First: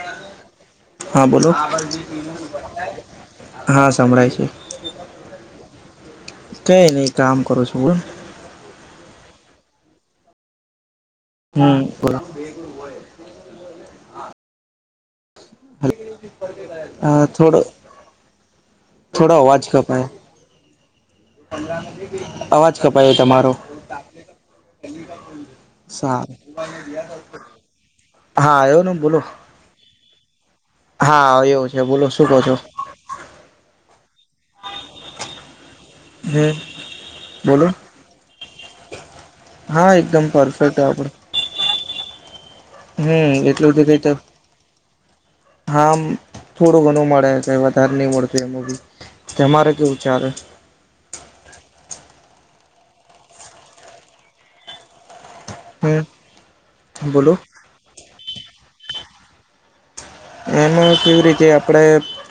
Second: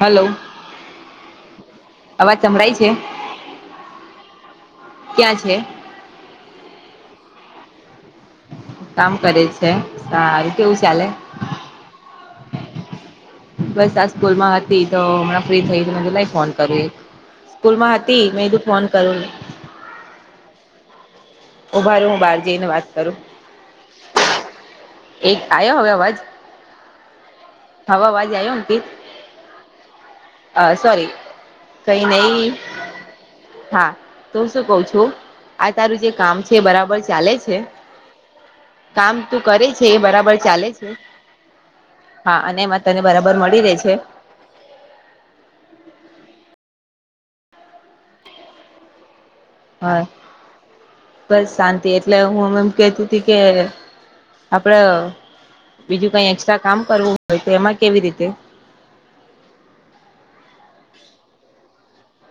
Hello. હા બોલો. અવાજ સંભળાય છે હા સંભળાય છે ક્યાં છે કઈ નહી કામ કરું છું બ કામ કરે છે સારું કેવું ચાલે. હમ બોલો. ભેગુ હોયતો. બસ આ સ્કૂલ માં હતી તો હમણાં. ફ્રી થઈ હતી મ લઈ ફોન કરું એ હા સ્કૂલ માં હતી મે એધું ફોન કરું ને. આવાજ કપાય. ઉભા રહો હું બહાર જઈને અવાજ વાત કરું કપાયો તમારો. એક આવ્યો હવે અવાજ સારુ હવે અવાજ આવ્યો હા અંકિત એયો નને બોલો. અ સોરી હા આવ્યો છે કઈ બોલો નહ શું કહો છો હા તો શું કવ છું. આ તારું જે કામ હમ છે બરાબર ચાલે છે બોલો કામ તું કર. હા એ એકદમ બરાબર ચાલે પરફેક્ટ છે આપડે હા અને એમાં તને બરાબર હમ મળી રહે છે. હામ થોડું ઘણું મળે કઈ વધારે નહી મળતું એમાં બી તમારે કેવું હા ચાલે. બસ શાંતિ એટલે હુંમ એમ કેતી ત કે. આપડે બીજું હમ કઈ એકક્સ્ટ્રા કામ કરવું બોલો હોય તો એમાં કેવી રીતે. એનું કેવી રીતે આપણે.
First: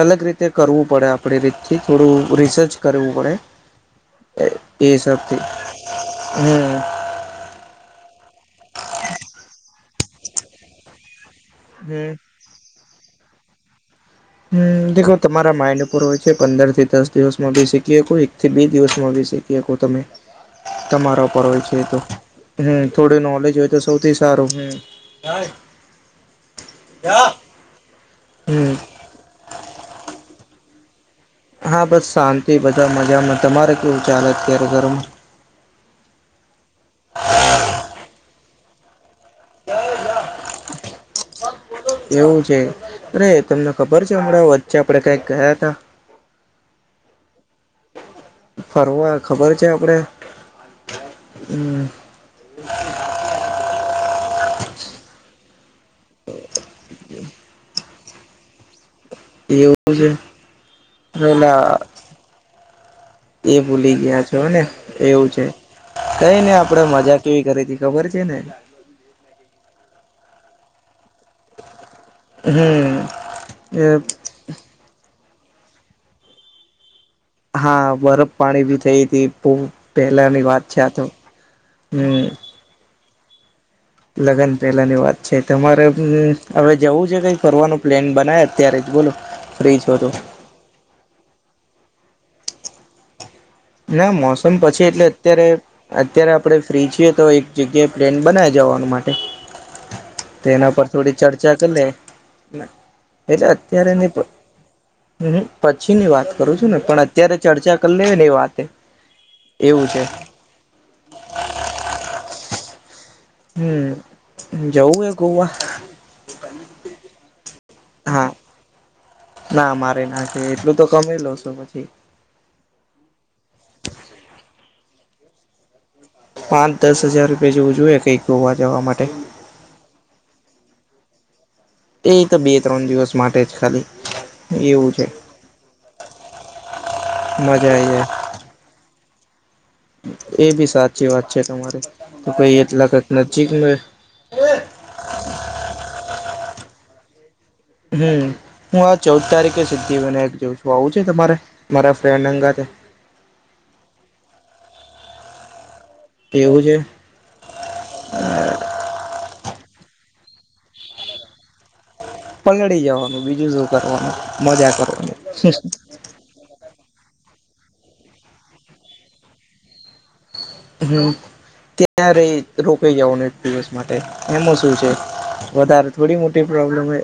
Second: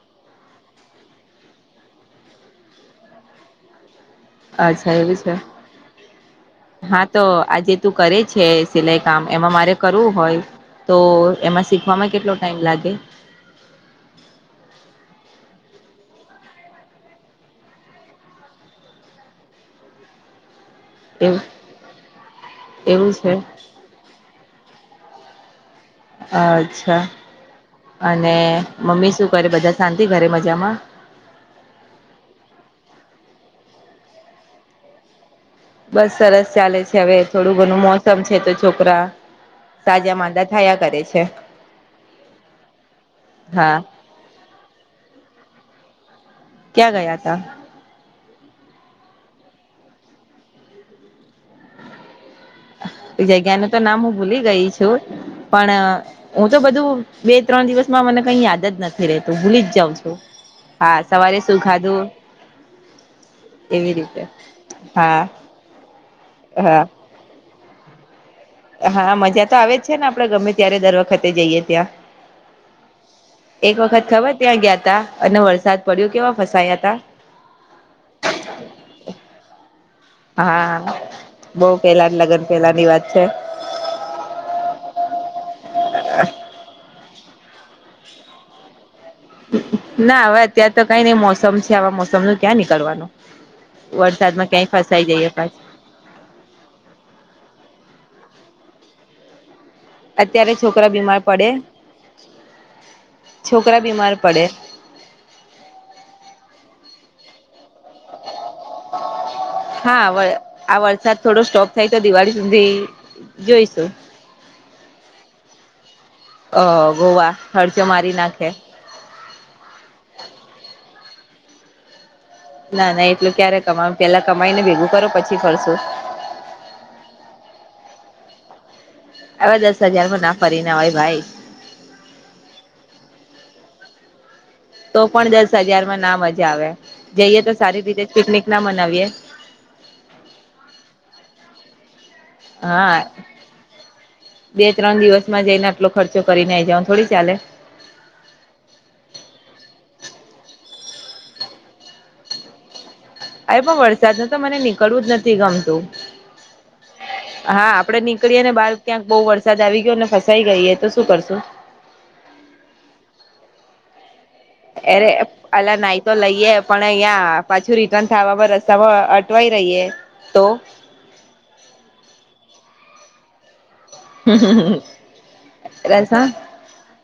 અલગ રીતે કરવું પડે આપણી રીતથી થોડું રિસર્ચ કરવું પડે. એ અચ્છા એવી છે હિસાબથી હમ હા. તો આજે તું કરે છે સિલાઈ કામ એમાં મારે કરવું હોય તો એમાં શીખવામાં હમ કેટલો ટાઈમ લાગે. હમ દો તમારા માઇન્ડ પૂર હોય છે પંદર થી દસ દિવસ માં ભી શીખીએ એક થી બે દિવસ માં ભી શીખ તમે તમારા એવું પર હોય છે તો હમ એવું થોડું છે નોલેજ હોય તો. સૌથી સારું હુ. અચ્છા અને હમ મમ્મી શું કરે બધા શાંતિ ઘરે મજામાં? હા બસ શાંતિ બધા મજામાં તમારે કેવું ચાલેત ક્યારે ઘરમાં? ખૂબ જ સરસ ચાલે છે હવે થોડું ઘણું મોસમ છે તો છોકરા તાજા માંદા થયા કરે છે. એવું છે અરે તમને હા ખબર છે હમણાં વચ્ચે આપડે કઈક ગયા તા? ક્યાં ગયા તા? ફરવા ખબર છે આપડે? એ જગ્યા નું તો નામ હું ભૂલી ગઈ છું પણ હું તો બધું બે ત્રણ દિવસમાં મને કઈ યાદ જ નથી. રે તું ભૂલી જ એવું જાઉં છે છું હા સવારે શું પેલા ખાધું એ એવી ભૂલી ગયા રીતે છો ને હા એવું છે કઈ ને આપડે હા મજા કેવી કરી હતી ખબર છે ને? હા મજા તો આવે જ છે ને આપડે ગમે ત્યારે દર વખતે જઈએ ત્યાં હમ એક વખત ખબર ત્યાં ગયા તા અને વરસાદ પડ્યો કેવા ફસાયા તા. હા બરફ પાણી ભી થઈ હતી બવ હા બવ પેલા હમ લગ્ન પેલા ની વાત છે. લગ્ન પેલા ની વાત છે, તમારે હું હવે જવું છે કઈ કરવાનું પ્લેન બનાવે અત્યારે જ બોલો. ફ્રી છો તો ના હવે અત્યારે તો કઈ નઈ મોસમ છે આવા મોસમ નું ક્યાં નીકળવાનું. ના વરસાદમાં મોસમ ક્યાંય પછી એટલે ફસાઈ જઈએ અત્યારે પાછ અત્યારે આપણે ફ્રી છીએ તો એક જગ્યાએ પ્લેન બનાવી જવાનું માટે તો અત્યારે એના પર છોકરા થોડી બીમાર પડે ચર્ચા કરી લે. એટલે છોકરા અત્યારે ની બીમાર પડે હ પછીની વાત કરું છું ને પણ અત્યારે ચર્ચા કરી લે હા વલ આ વરસાદ થોડો સ્ટોપ થાય તો દિવાળી સુધી જોઈશું હમ્મ, જવું એ ગોવા? અ ગોવા ખર્ચો મારી હા નાખે. ના મારી નાખે છે એટલું તો કમાઈ લો છો તમે. ના ના એટલું ક્યારે કમાવ પેલા કમાઈ ને ભેગું કરો પછી ફરશું. પાંચ દસ હજાર રૂપિયા જેવું જોઈએ કાઈક ગોવા જવા માટે. હવે દસ હજાર માં ના ફરી ને આવય ભાઈ. એ તો બે ત્રણ દિવસ માટે જ ખાલી. એવું તો છે પણ દસ હજારમાં ના મજા આવે જઈએ તો મજા સારી આઈ રીતે જ જાય પિકનિક ના મનાવીએ. એ બી સાચી વાત છે તમારે તો કઈ હા એટલાક નજીક બે ત્રણ દિવસમાં જઈને આટલો ખર્ચો કરીને આઈ જાવ નો થોડી ચાલે. હમ્મ, હું આ ચૌદ તારીખે સિદ્ધિ વિનાયક જઉં છું આવું છે તમારે મારા ફ્રેન્ડ સંગાથે? અરે પણ વરસાદ માં તો મને નીકળવું જ નથી ગમતું. એવું છે? હા આપડે નીકળીએ ને બહાર ક્યાંક બહુ વરસાદ આવી ગયો ને ફસાઈ ગઈએ તો શું કરશું? પલડી જવાનું બીજું શું કરવાનું? મજા એરે કરવાની એપ અલા નાઈ તો લઈએ પણ અયાં પાછું રિટર્ન થાવા પર રસ્તા પર અટવાઈ રહીએ તો? હમ્મ, ત્યાં રઇએ રોકાઈ જઓ ને એક દિવસ માટે એમાં શું છે વધારે થોડી રસ્તા મોટી પ્રોબ્લેમ હે.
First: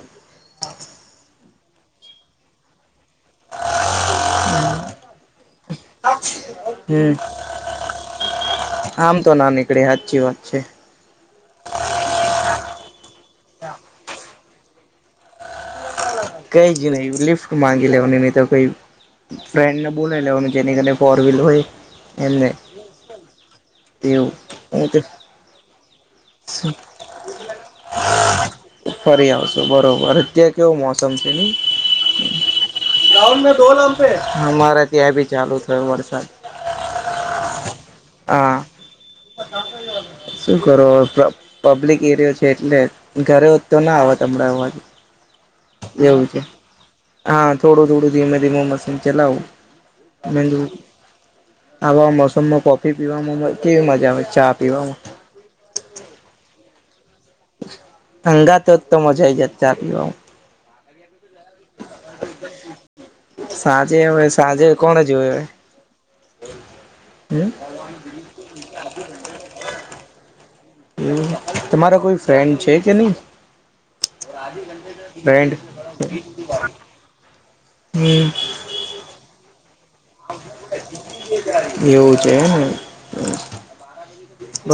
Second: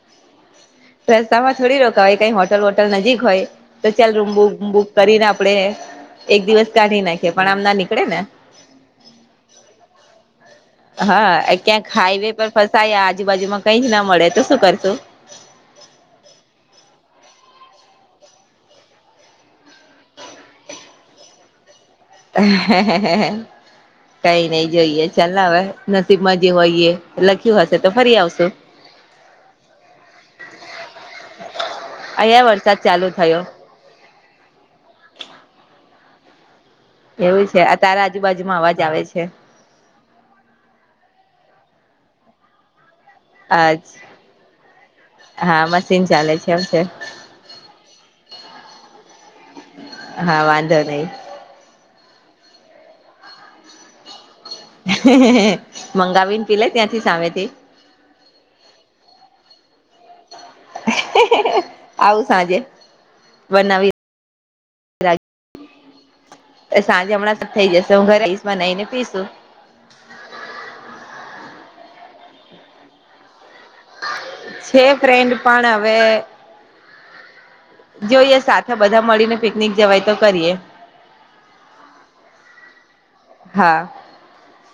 રસ્તામાં થોડી રોકાવાય કઈ હોટ હોટલ વોટલ નજીક હોય તો ચાલ રૂમ બૂમ બુક કરીને આપડે એક દિવસ કાઢી હમ નાખે પણ આમ ના નીકળે ને. આમ તો ના નીકળે હાચી વાત છે. હા ક્યાંક હાઈવે પર ફસાયા આજુબાજુમાં કઈ જ ના મળે તો શું કરશું? કઈ જ નહી લિફ્ટ માંગી લેવાની નહીં તો કઈ ફ્રેન્ડને બોલાઇ લેવાનું જેની કને ફોરવિલ હોય. એમને હે હે હે એવું કઈ નઈ હું જોઈએ ચલ ને હવે. નસીબમાં જે હોય એ લખ્યું હશે તો ફરી આવશુ. ફરી આવશું બરોબર. અત્યારે કેવો મો સમ છે નહીં અહીંયા વરસાદ ચાલુ થયો [unintelligible] અમારે ત્યાં એ ભી ચાલુ થયો વરસાદ. એવું છે? આ તારા હા આજુબાજુમાં અવાજ આવે છે. શું કરો પબ્લિક એરિયો છે એટલે. ઘરે હોત તો અચ્છા ના આવત હમણાં અવાજ. હા મશીન ચાલે છે. એવું છે? હા થોડું થોડું ધીમે ધીમે મશીન ચલાવુ. હા [unintelligible] વાંધો નહી આવા મોસમમાં કોફી પીવામાં કેવી મજા આવે ચા પીવામાં હે હે મંગાવીને પીલે ત્યાંથી સામેથી. હંગાથ હોત તો મજા આઈ જત ચા પીવામાં. [inaudible] આવું સાંજે બનાવી સાંજે હવે સાંજે કોણ રાખ. જોવે સાંજે હમણાં હમ શું થઈ જશે હું ઘરે આઈશ બનાઇને પીશું. અમ તમારા કોઈ ફ્રેન્ડ છે કે નહી? છે [inaudible] ફ્રેન્ડ? પણ હવે હમ જોઈએ સાથે બધા મળીને પિકનિક જવાય તો કરીએ. એવું છે એમ ને? હા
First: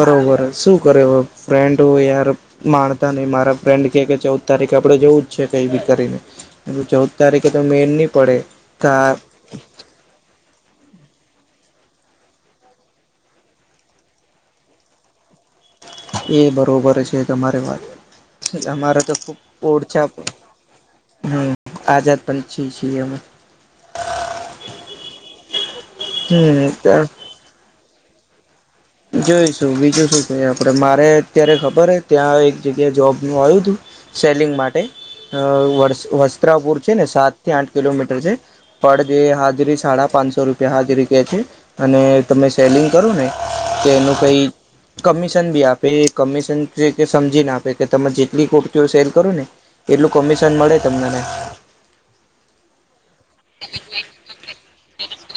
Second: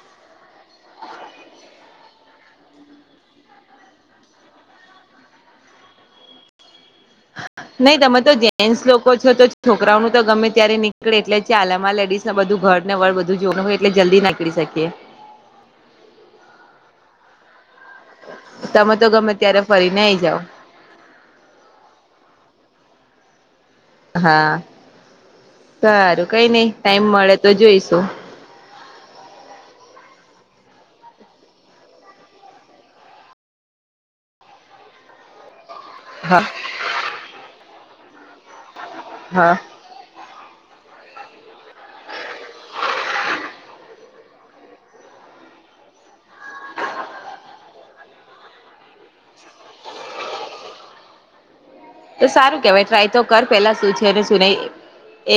બરોબર. શું કરે ફ્રેન્ડો યાર માણતા નહીં મારા ફ્રેન્ડ કે કે ચૌદ તારીખે આપણે જવું જ છે કઈ બી કરીને. મેં કીધું ચૌદ તારીખે તો મેળ નહી તમે તો પડે જેન્ટસ કા લોકો છો તો છોકરાઓનું તો ગમે ત્યારે નીકળે એટલે ચાલે. અમારે લેડીસને બધું ઘર ને વર બધું જોવાનું હોય એટલે જલ્દી ના નીકળી શકીએ. એ બરોબર છે તમારી વાત. તમે અમારે તો ગમે ખૂબ ત્યારે ફરીને ઓરછા આઈ જાવ હમ આઝાદ પંછી છી અમે. હા સારું કઈ નઈ ટાઈમ હમ મળે તો જોઈશું. જોઈશું બીજું શું કઈ આપડે. મારે અત્યારે ખબર હે ત્યાં એક જગ્યાએ જોબનું આવ્યું તું. સેલિંગ માટે અ વર હા વસ્ત્રાપુર છે ને સાત થી આઠ કિલોમીટર છે. પળ જે હા હાજરી સાડા પાંચસો રૂપ પીયા હાજરી કે છે અને તમે સેલિંગ કરો ને તો એનું કંઈ કમિશન બી આપે એ કમિશન છે કે સમજીને આપે કે તમે જેટલી કુર્તીઓ સેલ કરો ને એટલું કમિશન મળે તમને ને. એ સારું કેવાય ટ્રાય તો કર પેલા શું છે ને શું નહી.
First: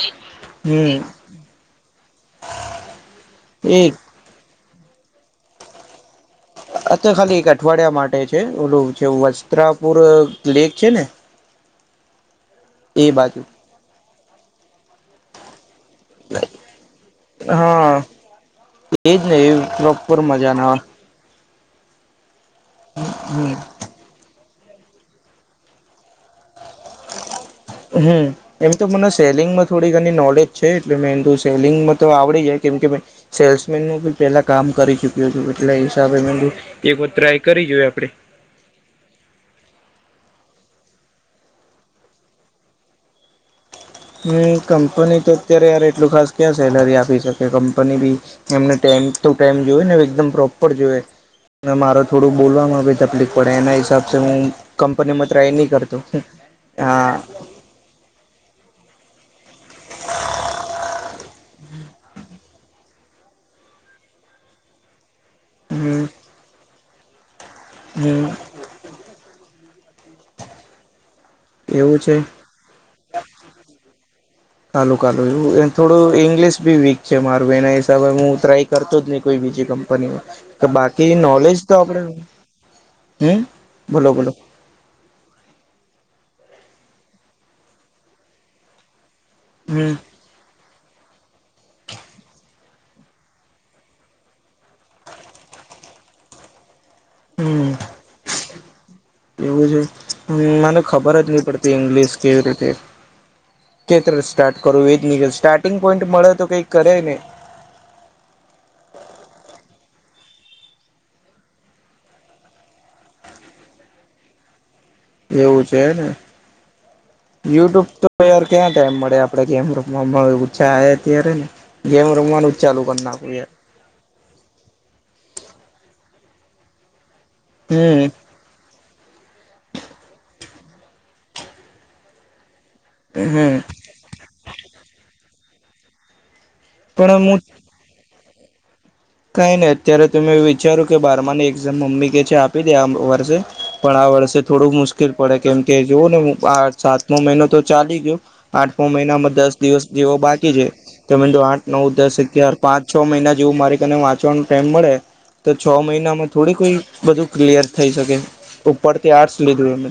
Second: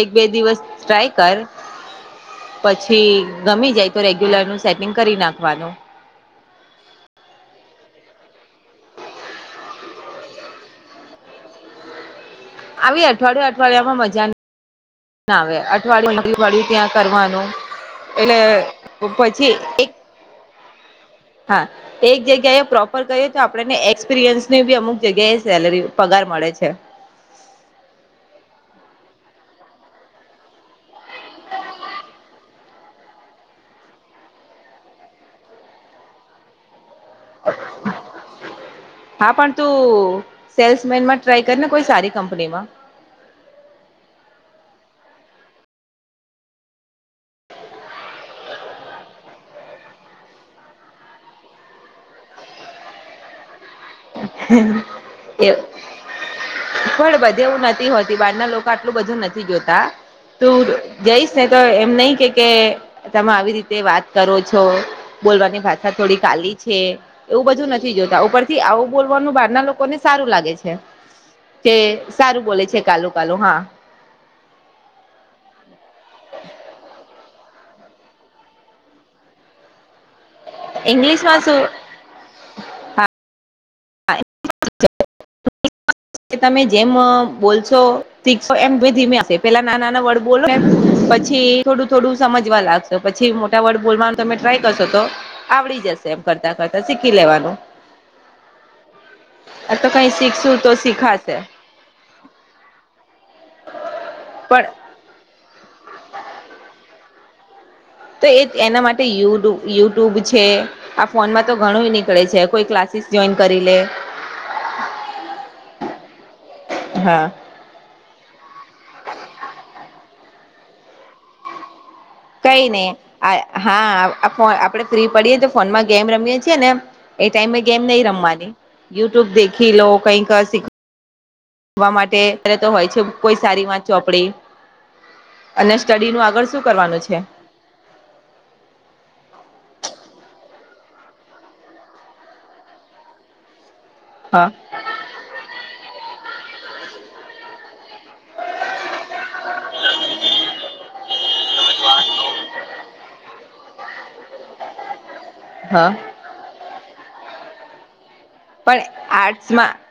એક બે દિવસ હમ ટ્રાય કર. પછી ગમી એ જાય તો રેગ્યુલરનું સેટિંગ કરી નાખવાનું. અ તો ખાલી એક અઠવાડિયા માટે છે. ઓલું જેવું વસ્ત્રાપુર લેક છે ને? [inaudible] આવી એ બાજુ અઠવાડિયા અઠવાડિયામાં મજા ના આવે અઠવાડિયું દિ અઠવાળિયું ત્યાં કરવાનું. હા એટલે પછી એક કોર મજા ના હા એક જગ્યાએ પ્રોપર કરીએ તો આપણને એક્સપિરિયન્સ ને બી અમુક જગ્યાએ સેલરી, પગાર મળે છે. હમ એમ તો મને સેલિંગમાં થોડી ઘણી નોલેજ છે. એટલે મે એમ તો સેલિંગમાં તો આવડી જાય કેમ કે મેં સેલ્સમેનનું બી પેલા કામ કરી ચુક્યો છું. એટલે એ હિસાબે મેં કીધું એકવાર ટ્રાય કરી જોઈ આપણે. હા પણ તું સેલ્સમેનમાં ટ્રાય કરને કોઈ સારી કંપનીમાં હમ કંપની તો અત્યારે યાર એટલું ખાસ ક્યા સેલરી આપી શકે કંપની બી એમને ટાઈમ તો ટાઈમ જોવે ને એકદમ પ્રોપર જોઈએ અને મારો થોડું બોલવામાં ભી તકલીફ પડે એના હિસાબે એ પણ હા હે બધે એવું નથી હોતી બહાર ના લોકો આટલું બધું નથી જોતા તું જઈશ ને તો એમ નહી કે કે તમે આવી રીતે વાત કરો છો બોલવાની ભાષા હમ્મ થોડી કાલી છે એવું બધું નથી જોતા હમ્મ ઉપ ઉપરથી આવું બોલવાનું બહાર ના લોકોને સારું લાગે છે કે એવું છે સારું બોલે છે કાલું કાલું હા ચાલું કાલું એમ એવું થોડું ઇંગ્લિશ બી વીક છે મારું એના હિસાબે હું ટ્રાય કરતો જ નહી કોઈ બીજી કંપનીમાં કે બાકી ઈંગ્લિશમાં નોલેજ શું તો આપણે હા હમ ભોલો ભોલો કે તમે જેમ બોલશો શીખશો એમ ધીમે આવ પેલા નાના હમ્મ નાના વર્ડ બો પછી થોડું થોડું સમજવા લાગશે પછી મોટા વર્ડ બોલવાનું તમે ટ્રાય કરશો તો આવડી જશે કરતા કરતા શીખી લેવાનું હમ્મ એવું આ તો કઈ છે શીખશું તો મને ખબર જ શીખાશે નહી પડતી ઇંગ્લિશ કેવી રીતે કેતે સ્ટાર્ટ પણ કરું તો એ જ નીકળ સ્ટાર્ટિંગ પોઈન્ટ મળે તો કઈ કરે ને તો એ એના માટે યુુ યુટ્યુબ છે આ ફોનમાં તો ઘણું નીકળે છે કોઈ ક્લાસીસ જોઈન કરી લે એવું છે હેને હા યુટ્યુબ તો યાર ક્યાં ટાઈમ મળે આપણે ગેમ રૂમમાં મળછા આ અત્યારે ને ગેમ રમવા કઈ નહી હા આપણેે ફ્રી પડીએ તો ફોનમાં ગેમ રમીએ છીએ ને એ ટાઈમે ગેમ નહી હમ રમવાની યુટ્યુબ દેખી લો કઈક શીખ વા માટે તો હોય છે કોઈ હમ સારી વાત ચોપડી અને સ્ટડી નું આગળ શું કરવાનું છે પણ હું કઈ નહી અત્યારે તો મે વિચાર્યું કે બારમાની એક્ઝામ મમ્મી કે છે આપી દે આ વર્ષે પણ આ વર્ષે હા થોડું મુશ્કેલ પડે કેમ કે જોવું ને આ સાતમો મહિનો તો ચાલી ગયો આઠ મહિનામાં દસ દિવસ જેવો બાકી છે તમે તો આઠ નવ દસ અગિયાર પાંચ છ મહિના જેવું મારે તને વાંચવાનો ટાઈમ મળે તો છ હા મહિનામાં થોડી કોઈ બધું ક્લિયર થઈ શકે પણ ઉપરથી આર્ટસ લીધું આર્ટસમાં એમ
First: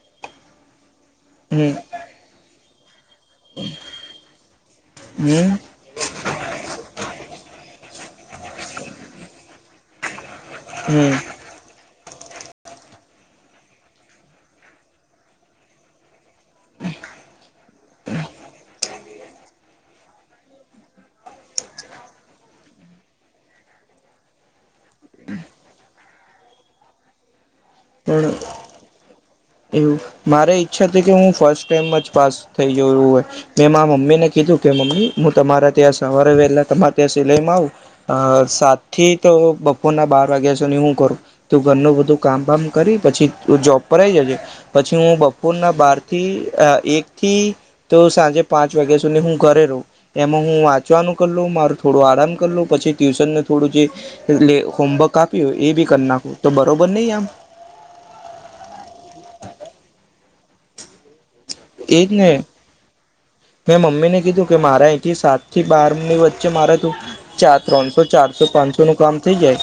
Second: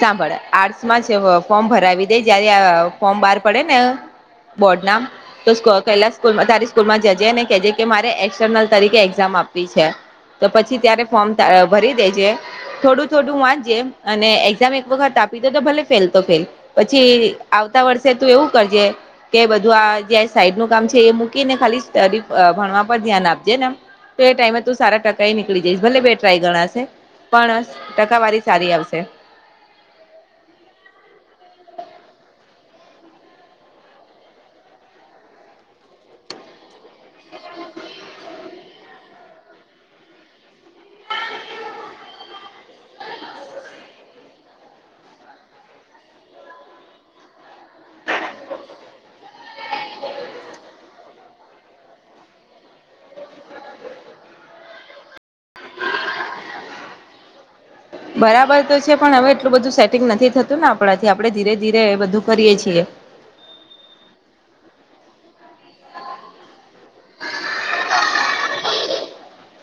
સાંભળ આર્ટસ માં જ ફોર્મ હમ ભરાવી જયારે ફોર્મ બહાર પડે ને બોર્ડ ના હમ તો સ્કો પેલા સ્કૂલ માં તારી સ્કૂલ માં જજે કેજે કે મારે એક્સટર્નલ તરીકે એક્ઝામ આપવી છે તો પછી ત્યારે હમ ફોર્મ ભરી દેજે થોડું થોડું વાંચે અને એક્ઝામ એક વખત આપી દે તો ભલે ફેલ તો ફેલ પછી આવતા વર્ષે તું એવું કરજે કે બધું આ જે સાઈડ નું કામ છે એ મૂકી ને ખાલી સ ભણવા પર ધ્યાન આપજે નેમ તે ટાઈમે તું સારા ટકાઈ નીકળી જઈશ ભલે બે ટ્રાય ગણાશે પણ પણ પણ ટકાવારી સારી આવશે એવું મારે ઈચ્છા હતી કે હું ફર્સ્ટ ટાઈમા જ પાસ થઈ જવુ હોય મેં મારા મમ્મી ને કીધું કે મમ્મી હું તમારા ત્યાં સવારે વહેલા તમારા ત્યાં સિલાઈમાં આવું અ સાત થી તો બપોરના બાર વાગ્યા સુધી હું કરું તું ઘરનું બધું કામબામ કરી પછી જોબ પર ઈ જજે પછી હું બપોરના બારથી એક થી તો સાંજે પાંચ વાગ્યા સુધી હું ઘરે એમાં હું વાંચવાનું કર લુ મારું થોડું આરામ કરીલુ પછી ટ્યુશનને થોડું જે એટલે હોમવર્ક આપ્યું હોય એ બી કરી નાખો તો બરોબર નહી આમ બરાબર તો છે પણ હવે એટલું બધું સેટિંગ નથી થતું ને આપણાથી આપણે ધીરે ધીરે એ એજ બધું ને કરીએ છીએ મેં મમ્મી ને કીધું કે મારા અહીંથી સાત થી બારની વચ્ચે મારે તું ચાર ત્રણસો ચારસો પાંચસો નું કામ થઈ જાય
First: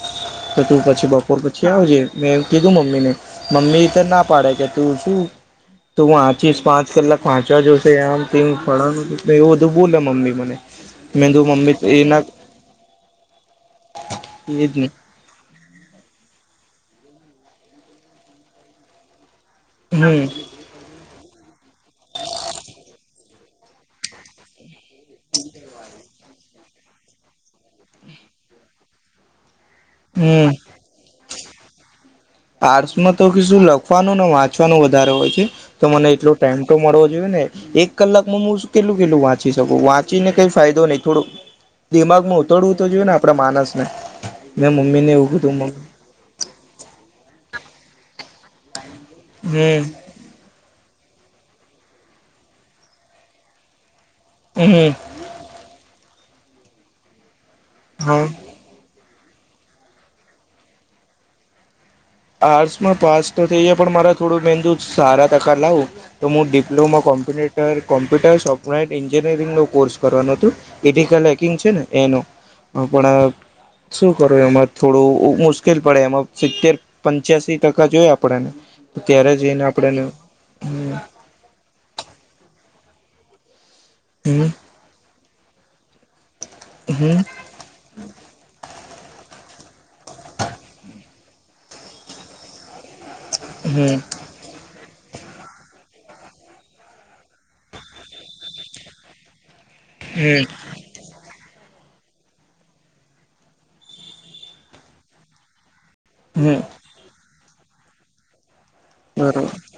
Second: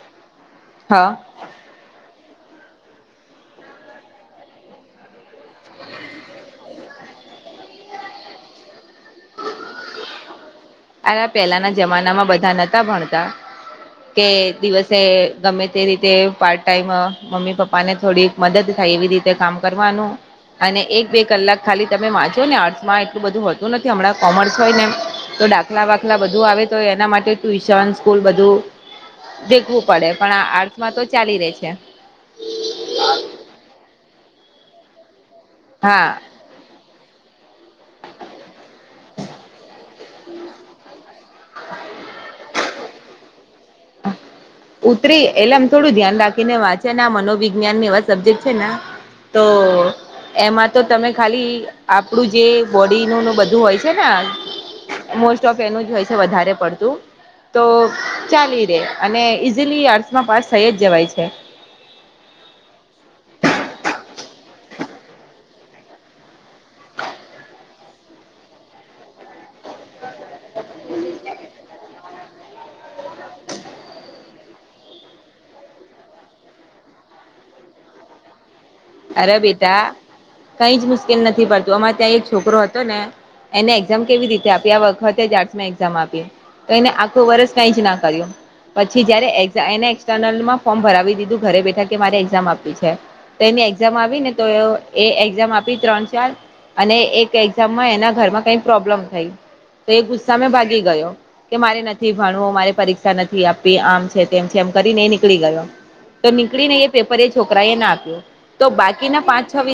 તો તું પછી હા બપોર પછી છે આવજ મેં કીધું મમ્મી ને મમ્મી ને ના પાડે કે તું શું? તો આચીસ પાસ કલાક વાંચવા જોશે આમ તેમ ફળા એવું બધું બોલે મમ્મી મને. અલા મેં કીધું પેલાના મમ્મી એના જમાનામાં બધા નહતા ભણતા કે એ જ ને દિવસે ગમે તે રીતે પાર્ટ ટાઈમ મમ્મી પપ્પા ને થોડી મદદ થાય એવી રીતે કામ કરવાનું. હમ અને એક બે કલાક ખાલી તમે વાંચો ને આર્ટ્સમાં એટલું બધું હોતું નથી હમણાં કોમર્સ હોય ને તો ડા બધુ આવે તો એના માટે ટ્યુશન સ્કૂલ બધું દેખવું પડે પણ આ હમ આ સ માં તો ચાલી રહી છે. આર્ટસમાં તો કે શું લખવાનું ને વાંચવાનું વધારે હોય છે તો મને હા એટલુ ટાઈમ તો મળવો જોઈએ ને એક કલાકમાં હુ કેટલું કેટલું વાંચી શકું વાંચીને કઈ ફાયદો નહી. થોડું દિમાગમાં ઉતડવું તો જોયુ ને આપડા માનસ ને મેં મમ્મી ને એવું કીધું. ને વાંચે ને મનોવિજ્ઞાન એવા સબ્જેક્ટ છે ને તો હમ એમાં તો તમે ખાલી આપણું જે બોડીનું ને બધું હોય છે ને આ હમ્મ હમ્મ. મોસ્ટ ઓફ એનું જ હોય છે વધારે પડતું તો હમ્મ. ચાલી અને ઈઝીલી આર્ટસમાં પાસ થઈ જ જવાય છે. આર્ટ્સમાં પાસ તો થઈ જાય પણ મારા થોડું મેંદુ સારા ટકા લાવું. તો હું diploma computer computer software engineering નો કોર્સ કરવાનું હતું. ઇતિકલ હેકિંગ છે ને એનું પણ શું કરો એમાં થોડું મુશ્કેલ પડે એમાં સિત્તેર પંચ્યાસી ટકા જોઈ આપણેેને. અરે બેટા કઈ જ મુશ્કેલ નથી પડતી તુ આમાં ત્યાં એક છોકરો હતો ને એને એક્ઝામ કેવી હમ રીતે આપી આ વખતેમાં એઝામ આપી. તો એને આખો હમ વર્ષ કંય જ ના કર્યું. પછી જયારે એને એક્સટર્નલમાં ફોર્મ ભરાવી દીધું ઘરે બેઠા કે મારે એક્ઝામ આપવી છે. તો એની એક્ઝામ હમ આવી ને તો એ એક્ઝામ આપી ત્રણ-ચાર અને એક એક્ઝામમાં એના ઘરમાં કઈ પ્રોબ્લેમ થઈ તો એ હમ ગુસ્સામે ભાગી ગયો કે મારે નથી ભણવું મારે પરીક્ષા નથી આપવી આમ છે તેમ છે એમ કરીને નીકળી ગયો. તો હમ નીકળીને એ પેપર એ છોકરા એ ના આપ્યો તો બાકીના પાંચ બરોબર છ વિ